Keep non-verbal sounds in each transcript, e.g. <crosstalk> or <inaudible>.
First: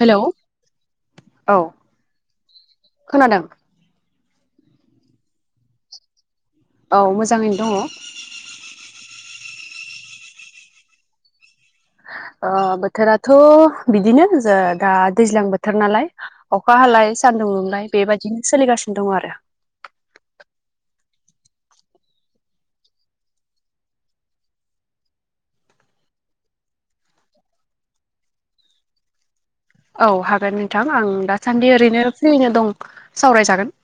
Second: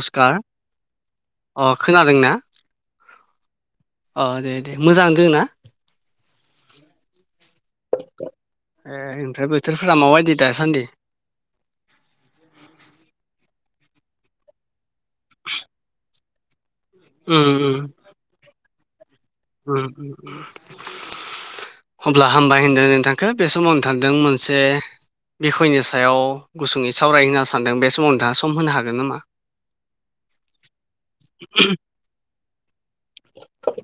Hello औ अ खोनादों ना? खोनादों। अ दे दे मोजां दों ना? औ मोजाङैनो दङ। ए ओमफ्राय बोथोरफोरा माबायदि दासान्दि? बोथोराथ' बिदिनो ज दा दैज्लां बोथोर नालाय। अखा हालाय उम सानदुं उम दुंलाय बेबायाददिनो सोलिगासिनो दं आरो। उम <inaudible> अब्ला हामबाय होनदों नोंथांखौ बे समाव नोंथांदों मोनसे बिसयनि सायाव गुसुङै सावरायहोनो सानदों बे समाव नोंथाङा सम होनो हागोन नामा? औ हागोन नोंथां आं दासान्दि ओरैनो फ्रिनो दं सावरायजागोन।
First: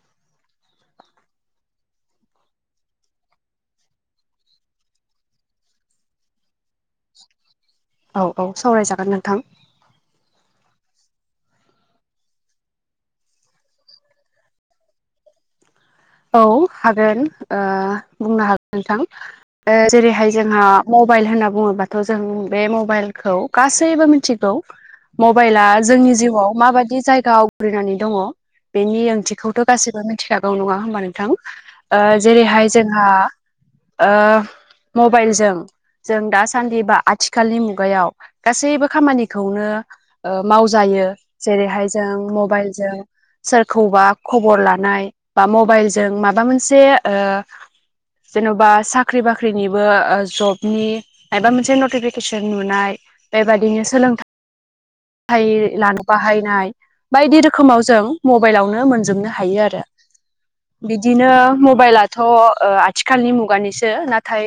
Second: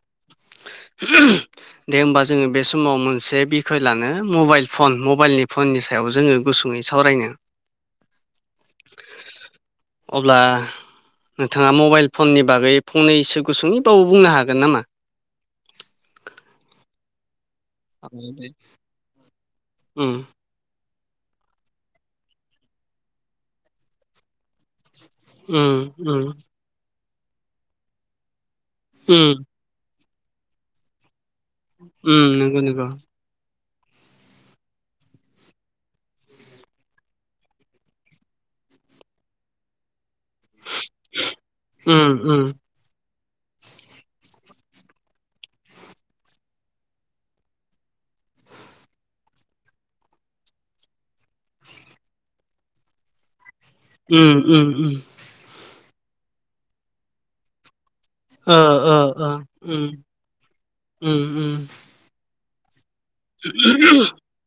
<inaudible> दे होमबा जोङो बे समाव मोनसे बिखय लानो, मबाइल फन मबाइलनि फननि सायाव जोङो गुसुङै सावरायनो औ औ सावरायजागोन नोंथां। अब्ला नोंथाङा मबाइल फननि बागै फंनैसो गुसुङै बाबो बुंनो हागोन नामा? औ हागोन बुंनो उम हागोन नोंथां जेरैहाय जोंहा मबाइल होनना बुङोबाथ' जों बे मबाइलखौ गासैबो मिथिगौ। मबाइला उम जोंनि उम जिउआव माबायदि जायगा आवग्रिनानै दङ बेनि उम ओंथिखौथ' गासैबो मिथिखागौ नङा होमबा नोंथां उम नंगौ जेरैहाय नंगौ जोंहा ओ मबाइलजों जों दासान्दि बा आथिखालनि मुगायाव गासैबो खामानिखौनो मावजायो जेरैहाय उम जों उम मबाइलजों सोरखौबा खबर लानाय बा मबाइलजों माबा मोनसे जेन'बा साख्रि बाख्रिनिबो जबनि मबा मोनसे नटिफिकेसन नुनाय बेबायदिनो जों उम उम उम फाय लानो बाहायनाय बायदि रोखोम खोमाव जों ओ मबाइलावनो ओ मोनजोबनो हायो आरो उम उम बिदिनो उम मबाइला थ' आथिखालनि मुगानिसो नाथाय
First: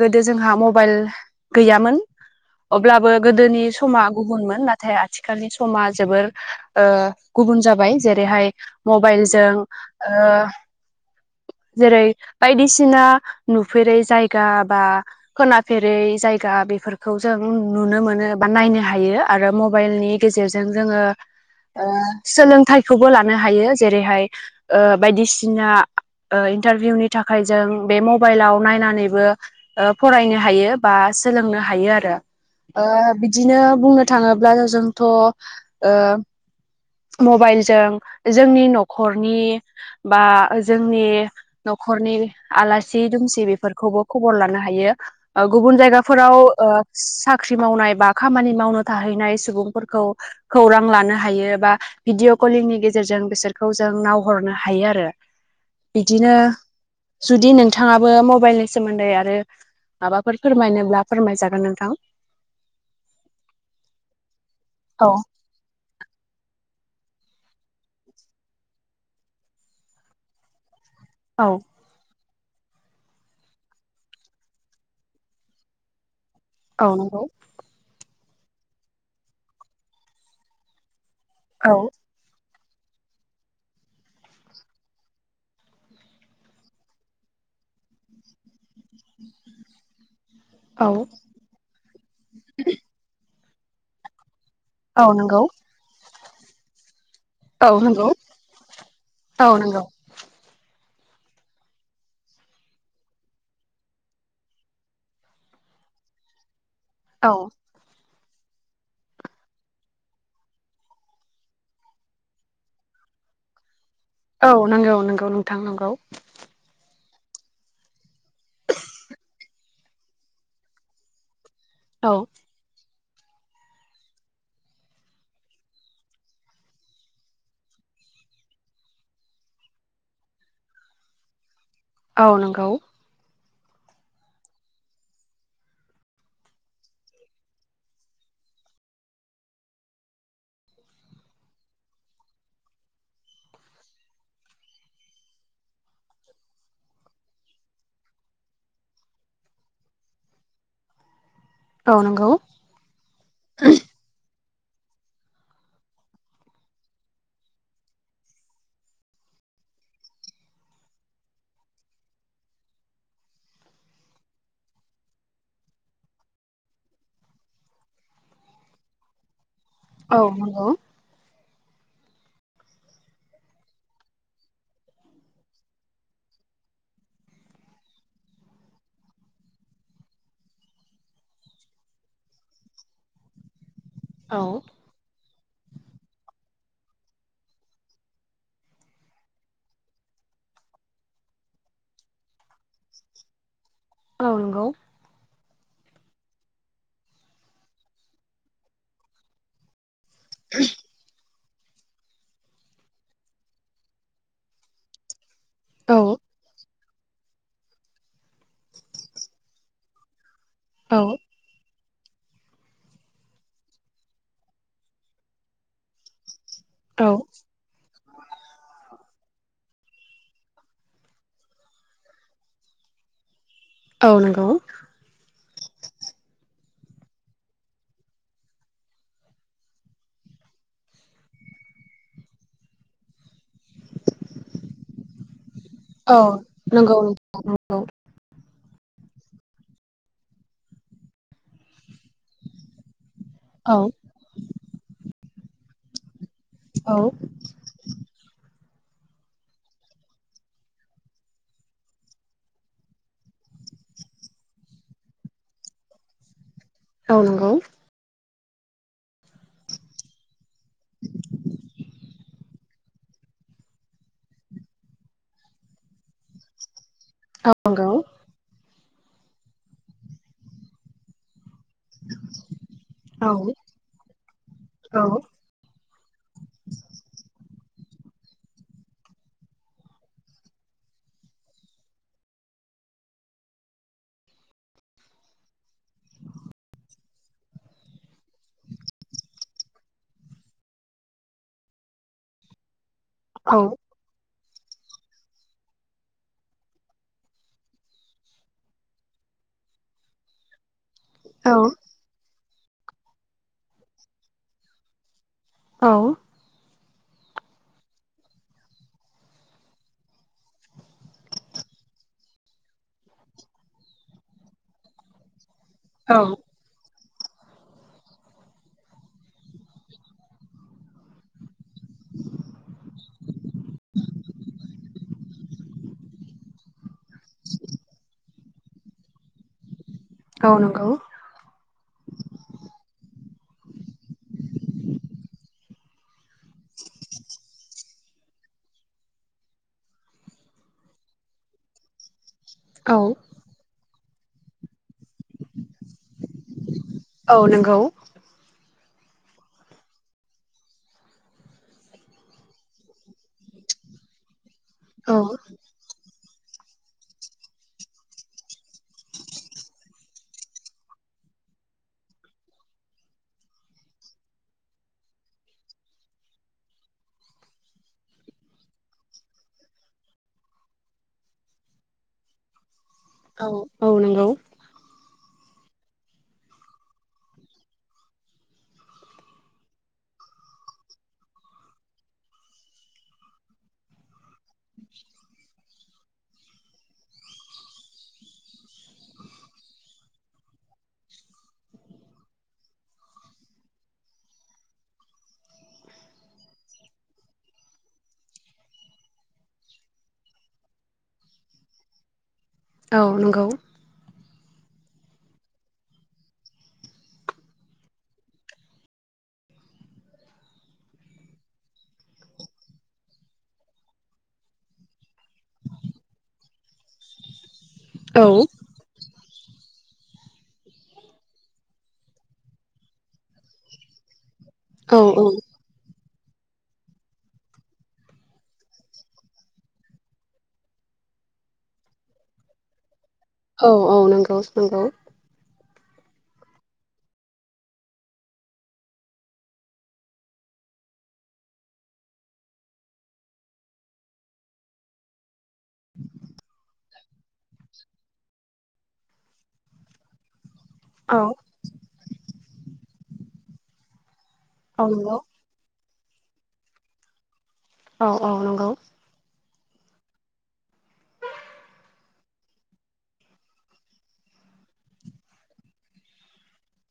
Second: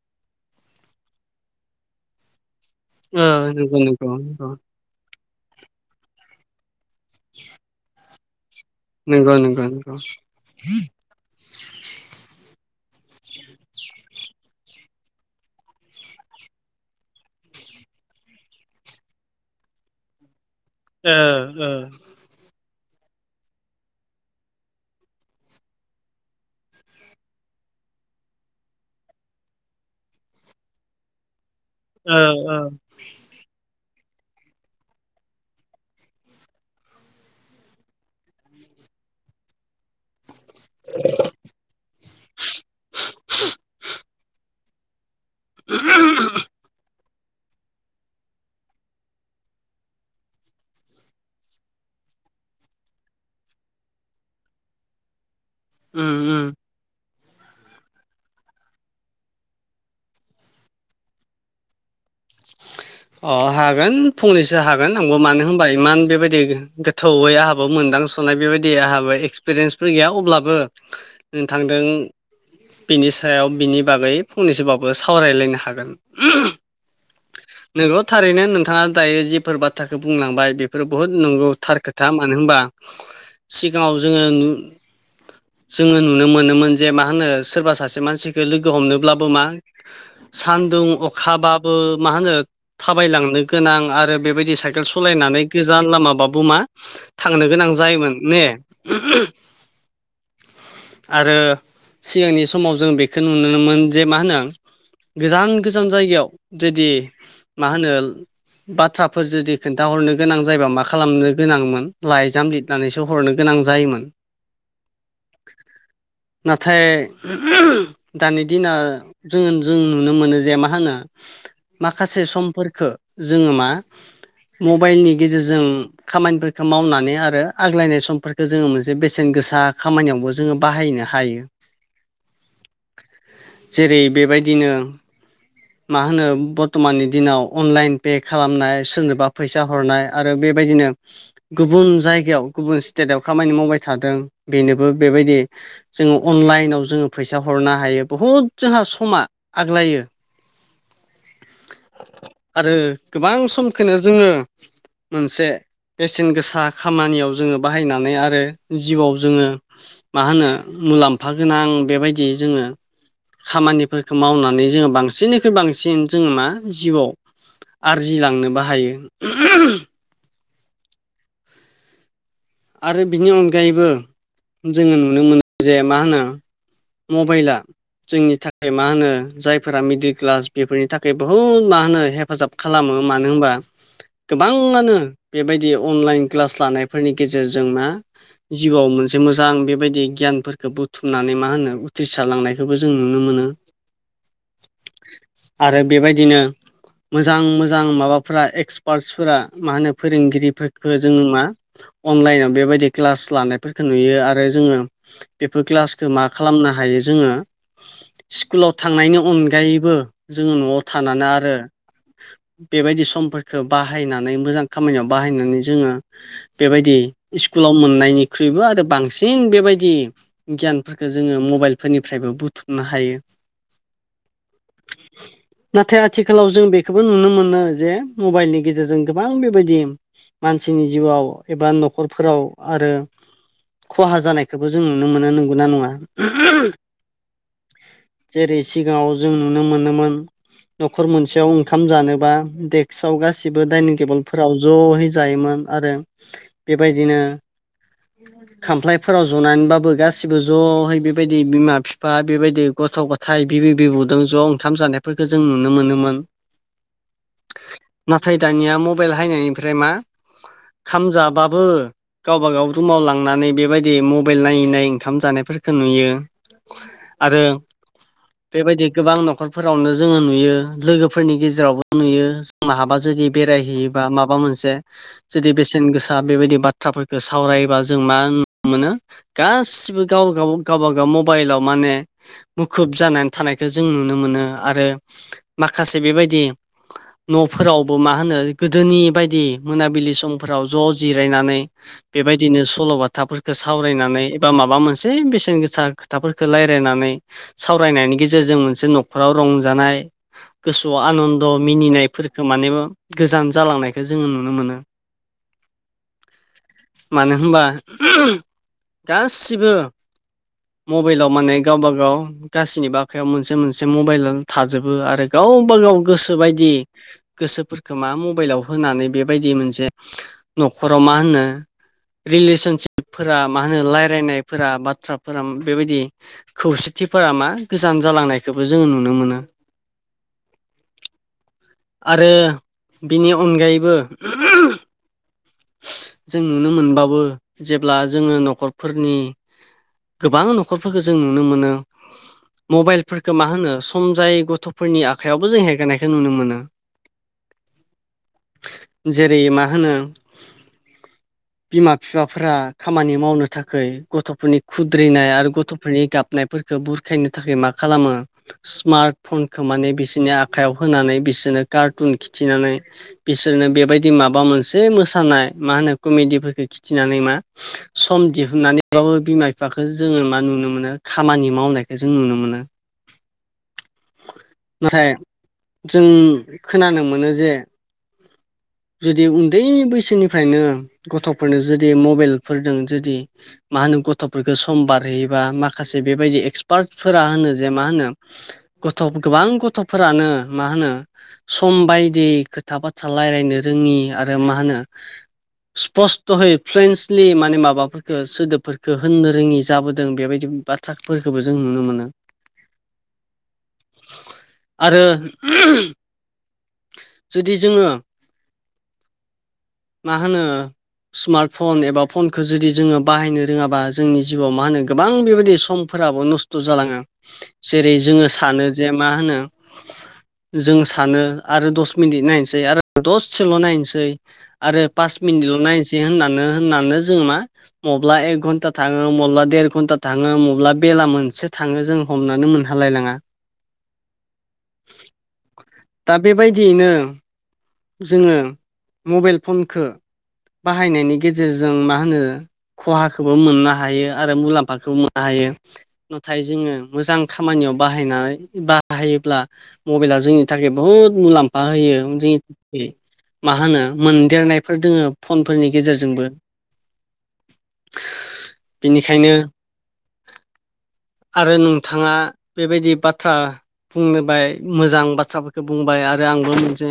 गोदो जोंहा मबाइल गैयामोन अब्लाबो ओ गोदोनि नंगौ समा नंगौ नंगौ गुबुनमोन नाथाय नाथाय आथिखालनि समा जोबोर गुबुन जाबाय जेरैहाय नंगौ मबाइलजों नंगौ नंगौ ओ जेरै बायदिसिना नुफेरै जायगा बा खोनाफेरै जायगा बेफोरखौ जों नुनो मोनो बा नायनो हायो आरो म मबाइलनि गेजेरजों जोङो ओ ओ सोलोंथाइखौबो लानो हायो जेरैहाय बायदिसिना इन्टारभिउनि थाखाय जों बे मबाइलाव नायनानैबो फरायनो हायो बा सोलोंनो हायो आरो ओ ओ बिदिनो बुंनो थाङोबा ब्लानो जोंथ' ओ मबाइलजों जोंनि न'खरनि बा जोंनि न'खरनि आलासि दुमसि बेफोरखौबो खबर लानो हायो गुबुन जायगाफोराव साख्रि मावनाय बा खामानि मावनो थाहैनाय सुबुंफोरखौ खौरां लानो हायो एबा भिडिअ कलिंनि गेजेरजों बिसोरखौ जों नायहरनो हायो आरो उम बिदिनो उम जुदि नोंथाङाबो मबाइलनि सोमोन्दै आरो माबाफोर फोरमायनोब्ला फोरमायजागोन नोंथां अह हागोन फंनैसो हागोन औ आंबो मानो होमबा इमान बेबायदि गोथौयै आंहाबो मोनदांसनाय बेबायदि आंहाबो एक्सपिरियेन्सफोर गैया अब्लाबो औ नोंथांजों बिनि सायाव बिनि बागै फंनैसोबाबो सावरायलायनो हागोन औ नंगौ नंगौ थारैनो नोंथाङा दायो जिफोर बाथ्राखौ बुंलांबाय बेफोर बुहुत नंगौ औ थार खोथा मानो होनबा सिगाङाव जोङो जोङो नुनो मोनोमोन जे मा होनो सोरबा सासे मानसिखौ लोगो हमनोब्लाबो मा <inaudible> सानदुं औ अखाबाबो मा होनो थाबायलांनो गोनां आरो बेबायदि साइ साइकेल औ सालायनानै नंगौ गोजान लामाबाबो मा थांनो गोनां औ नंगौ जायोमोन ने औ नंगौ आरो सिगांनि समाव जों बेखौ नुनोमोन जे मा होनो गोजान गोजान जायगायाव जुदि औ मा होनो बाथ्राफोर जुदि खोन्थाहरनो गोनां जायोबा मा खालामनो गोनांमोन लाइजाम लिर नानैसो हरनो गोनां जायोमोन औ नंगौ नंगौ नोंथां नंगौ नाथाय दानि दिनाव जोङो जों नुनो मोनो जे मा होनो माखासे औ समफोरफोरखौो जोङो मा मबाइलनि गेजेरजों खामानिफोरखौ मावनानै आरो आग्लायनाय समफोरखौ जोङो मोनसे बेसेन गोसा खामानियावबो जोङो बाहायनो हायो औ नंगौ जेरै बेबायदिनो मा होनो बर्थमाननि दिनाव अनलाइन पे खालामनाय सोरनोबा फैसा हरनाय आरो बेबायदिनो गुबुन जायगायाव गुबुन स्टेटाव खामानि मावबाय थादों बेनोबो बेबायदि जोङो अनलाइनाव जोङो फैसा हरनो हायो बुहुद जोंहा समा आग्लायो औ नंगौ आरो गोबां समखौनो जोङो मोनसे बेसेन गोसा खामानियाव जोङो बाहायनानै आरो जिउआव जोङो मा होनो मुलाम्फा गोनां बेबायदि जोङो खामानिफोरखौ मावनानै जोङो बांसिन बांसिननिख्रुइ बांसिन जों मा जिउआव आरजिलांनोबो हायो। औ नंगौ आरो बिनि अनगायैबो जोङो नुनो मोनो जे मा होनो मबाइला जोंनि थाखाय मा होनो जायफोरा मिडिल क्लास बेफोरनि थाखाय बहुद मा होनो हेफाजाब खालामो मानो होनबा औ गोबाङानो बेबायदि अनलाइन क्लास लानायफोरनि गेजेरजोंना जिउआव मोनसे मोजां बेबायदि गियानफोरखौ बुथुमनानै मा होनो उथ्रिसारलांनाय बेखौबो जों नुनो मोनो। आ नगौ आरो बेबायदिनो मोजां मोजां माबाफोरा एक्सपार्टसफोरा मा होनो फोरोंगिरिफोरखौ जोङो मा अनलाइनाव बेबायदि क्लास लानायफोरखौ नुयो आरो जोङो बेफोर औ क्लासखौ मा खालामनो हायो जोङो स्कुलाव थांनायनि अनगायैबो जोङो न'आव औ थानानै आरो बेबायदि समफोरफोरखौ बाहायनानै मोजां खामानियाव बाहायनानै जोङो बेबायदि औ स्कुलाव मोननायनिख्रुइबो आरो बांसिन बेबायदि गियानफोरखौ जोङो मबाइलफोरनिफ्रायबो बुथुमनो हायो। औ नंगौ। <unintelligible> नाथाय आथिखालाव जों बेखौबो नुनो मोनो जे मबाइलनि गेजेरजों गोबां बेबायदि मानसिनि जिउआव एबा न'खरफोराव आरो खहा जानायखौबो जों नुनो मोना नंगौ नना नङा? औ नंगौ नंगौ जेरै सिगाङाव जों नुनो मोनोमोन न'खर मोनसेयाव ओंखाम जानोबा देक्सआव गासैबो गासिबो औ दाइनिं टेबोलफोराव ज'यै जायोमोन आरो औ बेबायदिनो खामफ्लायफोराव जनानैबाबो गासिबो ज'यै बेबायदि बिमा बिफा बेबायदि गथ' गथाय फाय बिबै बिबुदों ज' ओंखाम जानायफोरखौ जों नुनो मोनोमोन औ नंगौ नाथाय दानिया मबाइल हायनायनिफ्राय मा खामजाबाबो गावबाागाव रुमाव लांनानै बेबायदि मबाइल नायै नायै ओंखाम जानायफोरखौ नुयो। आरो औ नंगौ बेबायदि गोबां न'खरफोरावनो जोङो नुयो लोगोफोरनि गेजेरावबो नुयो जों महाबा जुदि औ बेरायहैयोबा माबा मोनसे औ जुदि बेसे बेसेन गोसा बेबायदि बाथ्राफोरखौ सावरायायोबा जों मा नुनो मोनो गाससिबो गाव गाव गावबागाव मबाइलाव माने मुखुब जानानै थानायखौ जों नुनो मोनो आरो माखासे बेबायदि न'फोरावबो मा होनो गोदोनि बायदि मोनाबिलि सम फोराव ज' जिरायनानै बेबायदिनो सल'बाथाफोरखौ साव रायनानै एबा माबा मोनसे बेसेन गोसा खोथाफोरखौ रायज्लायनानै सावरायनायनि गेजेरजों मोनसे न'खराव रंजानाय गोसोआव आनन्द औ मिनिनायफोरखौ माने गोजान जालांनायखौ जोंङो नुनो मोनो औ मानो होनबा गासिबो मबाइलाव माने गावबा गाव गाससिनिबो आखायाव मोनसे मोनसे मबाइल थाजोबो आरो गावबा गाव औ गोसो बायदि गोसोफोरखौ मा मबाइलाव होनानै बेबायदि मोनसे न'खराव मा होनो रिलेसनसिपफोरा मा होनो रायलायनायफोरा बाथ्राफोरा बेबायदि खौसेथिफोरा मा गोजान जालांनायखौबो जोंङो नुनो मोनो। औ नंगौ आरो बिनि अनगायैबो जों नुनो मोनबाबो जेब्ला जोंङो न'खरफोरनि गोबां न'खरफोरखौ जों नुनो मोनो औ मबाइलफोरखो मा होनो सम जायै गथ'फोरनि आखाइायावबो जों हेगारनायखौ नुनो मोनो। औ नंगौ जेरै मा होनो बिमा बिफाफोरा खामानि मावनो थाखाय गथ'फोरनि औ खुद्रिनाय आरो गथ'फोरनि गाबनायफोरखौ बुरखायनो थाखाय मा खालामो स्मार्ट फनखौ माने बिसोरनि आखायाव होनानै बिसोरनो कार्टुन खिथिनानै बिसोरनो बेबायदि माबा मोनसे मोसानाय मा होनो कमेडिफोरखौ खिथिनानै मा सम दिहुननानैबाबो बिमा बिफाखो जोंङो मा नुनो मोनो खामानि मावनायखौ जों नुनो मोनो। <inaudible> औ औ नंगौ नाथाय जों खोनानो मोनो जे जुदि उन्दै बै बिनिफ्रायनो गथ'फोरनो जुदि मबाइलफोरजों जुदि मा होनो गथ'फोरखो सम बारहैयोबा माखासे बेबायदि एक्सपार्टफोरा होनो जे मा होनो गथ' गोबां गथ'फोरानो मा होनो सम बायदि खोथा बाथ्रा रायलायनो रोङि आरो मा होनो स्पस्त'यै फ्लुेन्सलि माने माबाफोरखौ सोदोबफोरखौ होननो रोङि जाबोदों बेबायदि बा ट्राकफोरखौबो जों नुनो मोनो। औ नंगौ आरो जुदि जोंङो मा होनो स्मार्ट फन एबा फनखौ जुदि जोंङो बाहायनो रोङाबा जोंनि जिउआव मा होनो गोबां बेबायदि सम फोराबो नस्थ' जालाङो जेरै जोंङो सानो जे मा होनो जों सानो आरो दस मिनिट नायनोसै आरो दसेल' नायनोसै आरो पास औ मिनिटल' नायसै होननानो होननानो जोंङो मा मब्ला एक घन्टा थाङो मब्ला देर घन्टा थाङो मब्ला बेला मोनसे थाङो जों हमनानै मोनहालायलाङा औ औ नंगौ नंगौ दा बेबायदियैनो जोंङो मबाइल फनखो बाहायनायनि गेजेरजों मा होनो खहाखौबो मोननो हायो आरो मुलाम्फाखौबो मोननो हायो। नाथाय जोंङो मोजां खामानियाव बाहायनाय बाहायोब्ला मबाइला जोंनि थाखाय बुहुत मुलाम्फा होयो जुदि मा होननो मोनदेरनायफोर दोङो औ नंगौ फन फोरनि गेजेरजोंबो औ औ नंगौ बेनिखायनो आरो नोंथाङा बेबायदि बाथ्रा बुंनोबाय मोजां बाथ्राफोरखौ बुंबाय आरो आंबो मोनसे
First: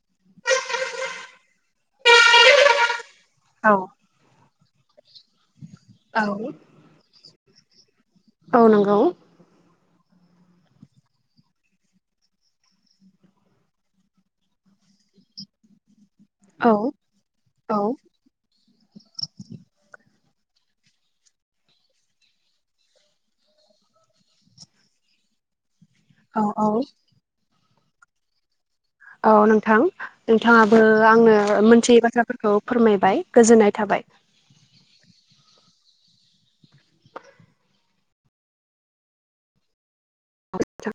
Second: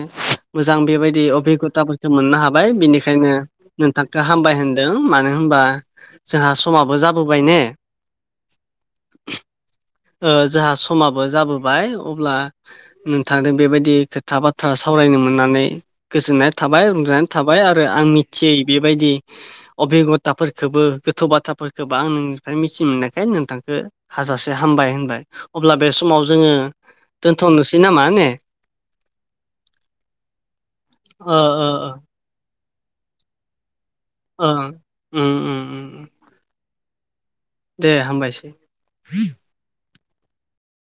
मोजां बेबायदि अबिगथाफोरखौ मोननो हाबाय बेनिखायनो नोंथां गाहामबाय होनदों मानो होनबा जोंहा औ समाबो जाबोबाय ने। औ नोंगौ। ओ जोंहा समाबो जाबोबाय अब्ला नोंथांदों बेबायदि खोथा बाथ्रा सावरायनो मोन नानै गोजोननाय औ थाबाय रंजानाय थाबाय औ आरो आं मिथियै बेबायदि अबे खथाफोरखोबो गोथौ बाथ्राफोर गोबां नोंनिफ्राय मिथि मोननायखाय नोंथांखो हाजासे हामबाय होनबाय अब्ला बे समाव औ जोङो औ दोनथ'नोसै नामा ने? औ नोंथां नोंथाङाबो ओ आंनो ओ ओ मोनथियै बाथ्रा फोरखौ फोरमायबाय गोजोननाय थाबाय। ओ उम उम उम। दे हामबायसै।